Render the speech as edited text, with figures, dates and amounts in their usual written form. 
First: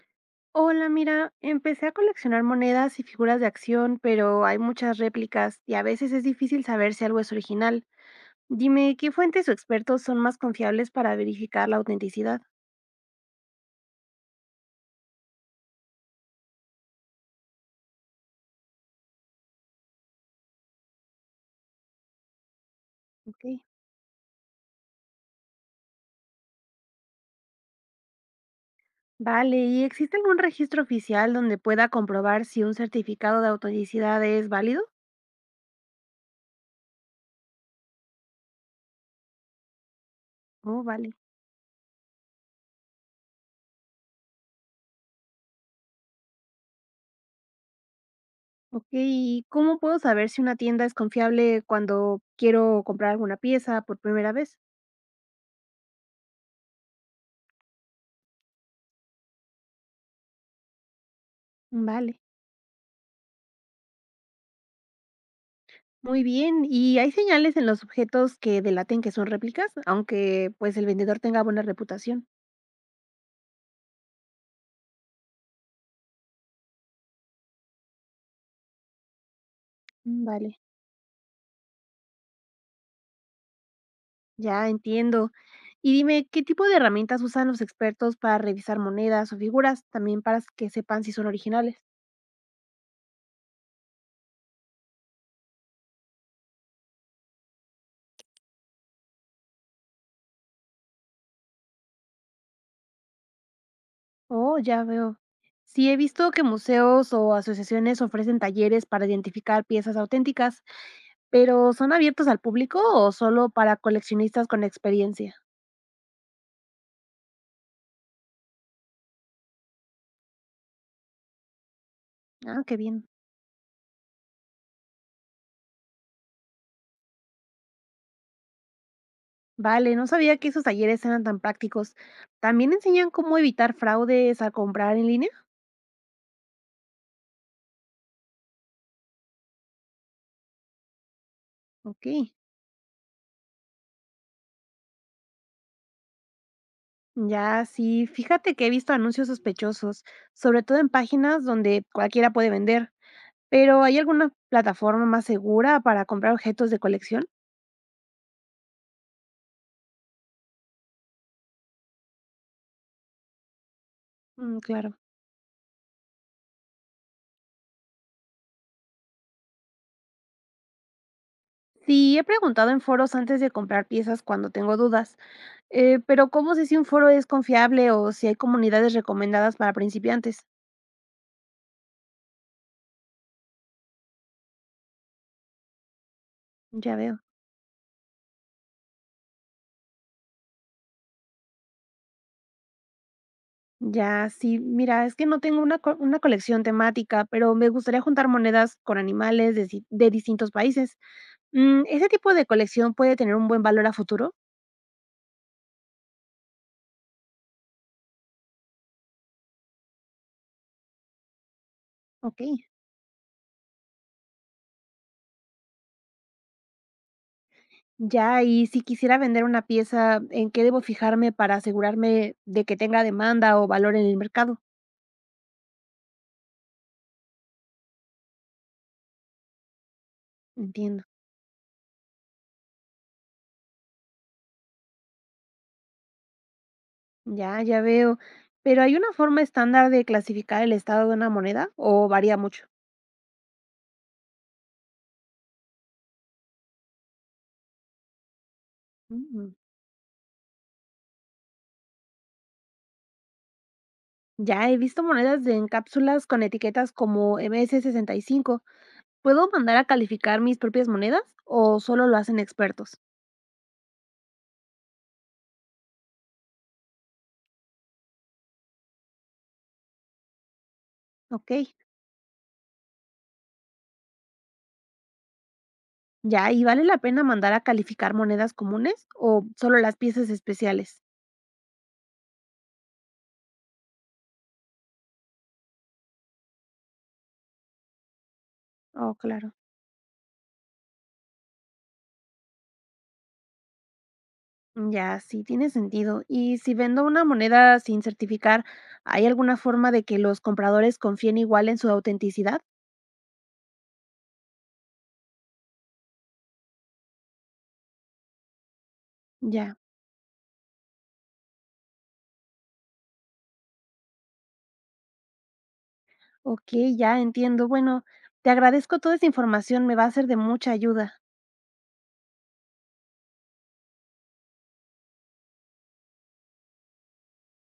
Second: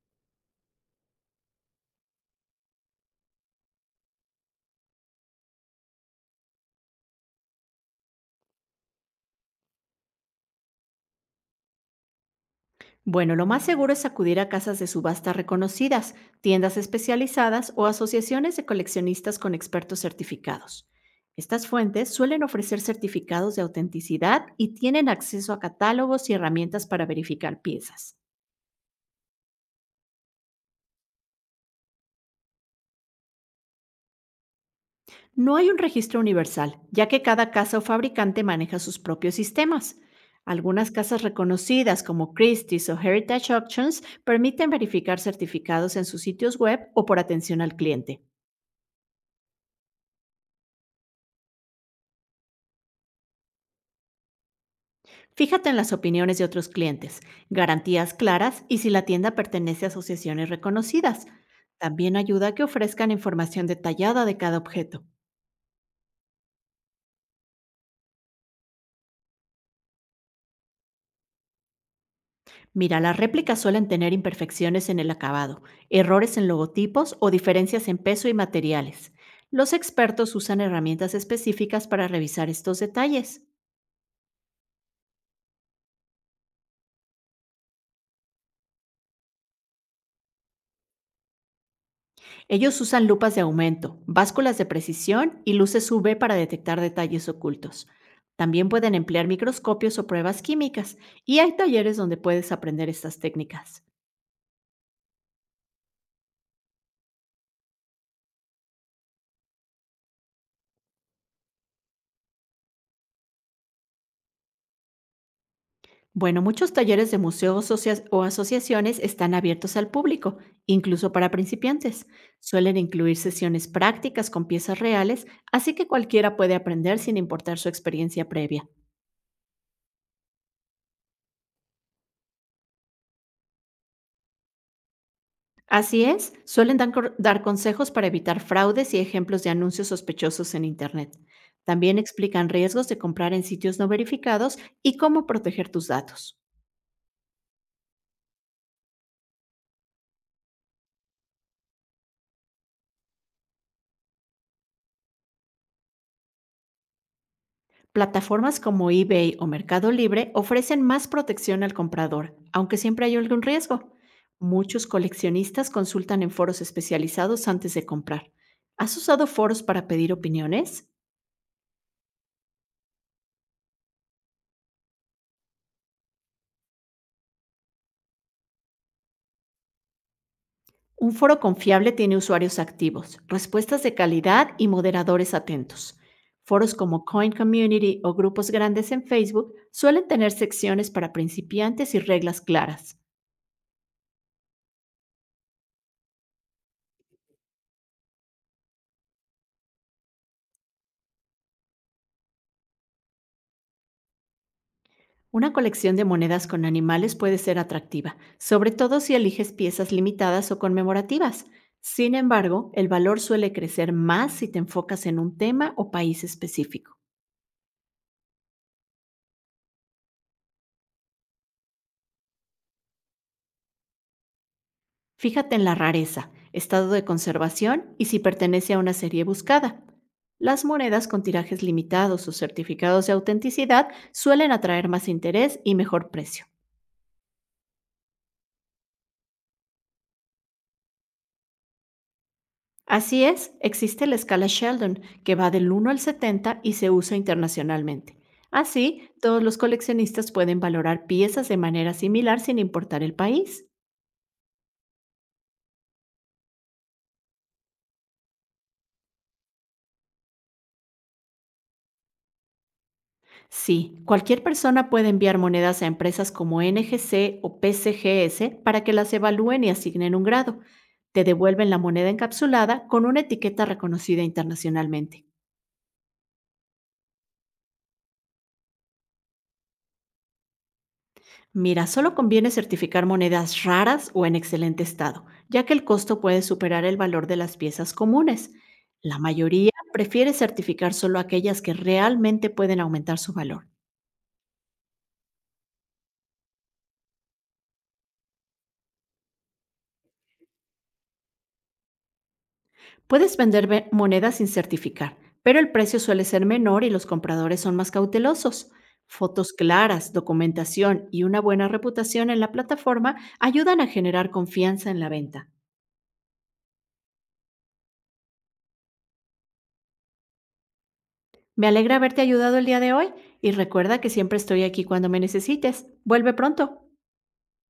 Hola, mira, empecé a coleccionar monedas y figuras de acción, pero hay muchas réplicas y a veces es difícil saber si algo es original. Dime, ¿qué fuentes o expertos son más confiables para verificar la autenticidad? Bueno, lo más seguro es acudir a casas de subasta reconocidas, tiendas especializadas o asociaciones de coleccionistas con expertos certificados. Estas fuentes suelen ofrecer Ok. certificados de autenticidad y tienen acceso a catálogos y herramientas para verificar piezas. Vale, ¿y existe algún registro oficial donde pueda comprobar si un certificado de autenticidad es válido? No hay un registro universal, ya que cada casa o fabricante maneja sus propios sistemas. Oh, Algunas vale. casas reconocidas como Christie's o Heritage Auctions permiten verificar certificados en sus sitios web o por atención al cliente. Ok, ¿y cómo puedo saber si una tienda es confiable cuando quiero comprar alguna pieza por primera vez? Fíjate en las opiniones de otros clientes, garantías claras y si la tienda pertenece a asociaciones reconocidas. Vale. También ayuda a que ofrezcan información detallada de cada objeto. Muy bien, ¿y hay señales en los objetos que delaten que son réplicas, aunque pues el vendedor tenga buena reputación? Mira, las réplicas suelen tener imperfecciones en el acabado, errores en logotipos o diferencias en peso y materiales. Los Mm, expertos Vale, usan herramientas específicas para revisar estos detalles. ya entiendo. Y dime, ¿qué tipo de herramientas usan los expertos para revisar monedas o figuras? También para que sepan si son originales. Ellos usan lupas de aumento, básculas de precisión y luces UV para detectar detalles ocultos. También pueden emplear microscopios o pruebas químicas, y hay talleres donde puedes aprender estas técnicas. Oh, ya veo. Sí, he visto que museos o asociaciones ofrecen talleres para identificar piezas auténticas, pero ¿son abiertos al público o solo para coleccionistas con experiencia? Bueno, muchos talleres de museos o asociaciones están abiertos al público, incluso para principiantes. Ah, Suelen qué bien. incluir sesiones prácticas con piezas reales, así que cualquiera puede aprender sin importar su experiencia previa. Vale, no sabía que esos talleres eran tan prácticos. ¿También enseñan cómo evitar fraudes al comprar en línea? Así es, suelen dar consejos para evitar fraudes y ejemplos de anuncios sospechosos en Internet. También Ok, explican riesgos de comprar en sitios no verificados y cómo proteger tus datos. ya sí, fíjate que he visto anuncios sospechosos, sobre todo en páginas donde cualquiera puede vender, pero ¿hay alguna plataforma más segura para comprar objetos de colección? Plataformas como eBay o Mercado Libre ofrecen más protección al comprador, aunque siempre hay algún riesgo. Mm, Muchos claro. coleccionistas consultan en foros especializados antes de comprar. ¿Has usado foros para pedir opiniones? Sí, he preguntado en foros antes de comprar piezas cuando tengo dudas, pero ¿cómo sé si un foro es confiable o si hay comunidades recomendadas para principiantes? Un foro confiable tiene usuarios activos, respuestas de calidad y moderadores atentos. Foros Ya como veo. Coin Community o grupos grandes en Facebook suelen tener secciones para principiantes y reglas claras. Ya, sí, mira, es que no tengo una colección temática, pero me gustaría juntar monedas con animales de, si- de distintos países. Mm, ¿ese tipo de colección puede tener un buen valor a futuro? Una colección de monedas con animales puede ser atractiva, sobre todo si eliges piezas limitadas o conmemorativas. Sin Ok. embargo, el valor suele crecer más si te enfocas en un tema o país específico. Ya, y si quisiera vender una pieza, ¿en qué debo fijarme para asegurarme de que tenga demanda o valor en el mercado? Fíjate en la rareza, estado de conservación y si pertenece a una serie buscada. Las Entiendo. monedas con tirajes limitados o certificados de autenticidad suelen atraer más interés y mejor precio. Ya, ya veo. Pero ¿hay una forma estándar de clasificar el estado de una moneda o varía mucho? Así es, existe la escala Sheldon, que va del 1 al 70 y se usa internacionalmente. Así, todos Mm. los coleccionistas pueden valorar piezas de manera similar sin importar el país. Ya he visto monedas de en cápsulas con etiquetas como MS65. ¿Puedo mandar a calificar mis propias monedas o solo lo hacen expertos? Sí, cualquier persona puede enviar monedas a empresas como NGC o PCGS para que las evalúen y asignen un grado. Te Ok, devuelven la moneda encapsulada con una etiqueta reconocida internacionalmente. ya, ¿y vale la pena mandar a calificar monedas comunes o solo las piezas especiales? Mira, solo conviene certificar monedas raras o en excelente estado, ya que el costo puede superar el valor de las piezas comunes. Oh, La claro. mayoría prefiere certificar solo aquellas que realmente pueden aumentar su valor. Ya, sí, tiene sentido. Y si vendo una moneda sin certificar, ¿hay alguna forma de que los compradores confíen igual en su autenticidad? Puedes vender monedas sin certificar, pero el precio suele ser menor y los compradores son más cautelosos. Fotos Ya, claras, documentación y una buena reputación en la plataforma ayudan a generar confianza en la venta. ok, ya entiendo. Bueno, te agradezco toda esa información, me va a ser de mucha ayuda. Me alegra haberte ayudado el día de hoy y recuerda que siempre estoy aquí cuando me necesites. Vuelve pronto.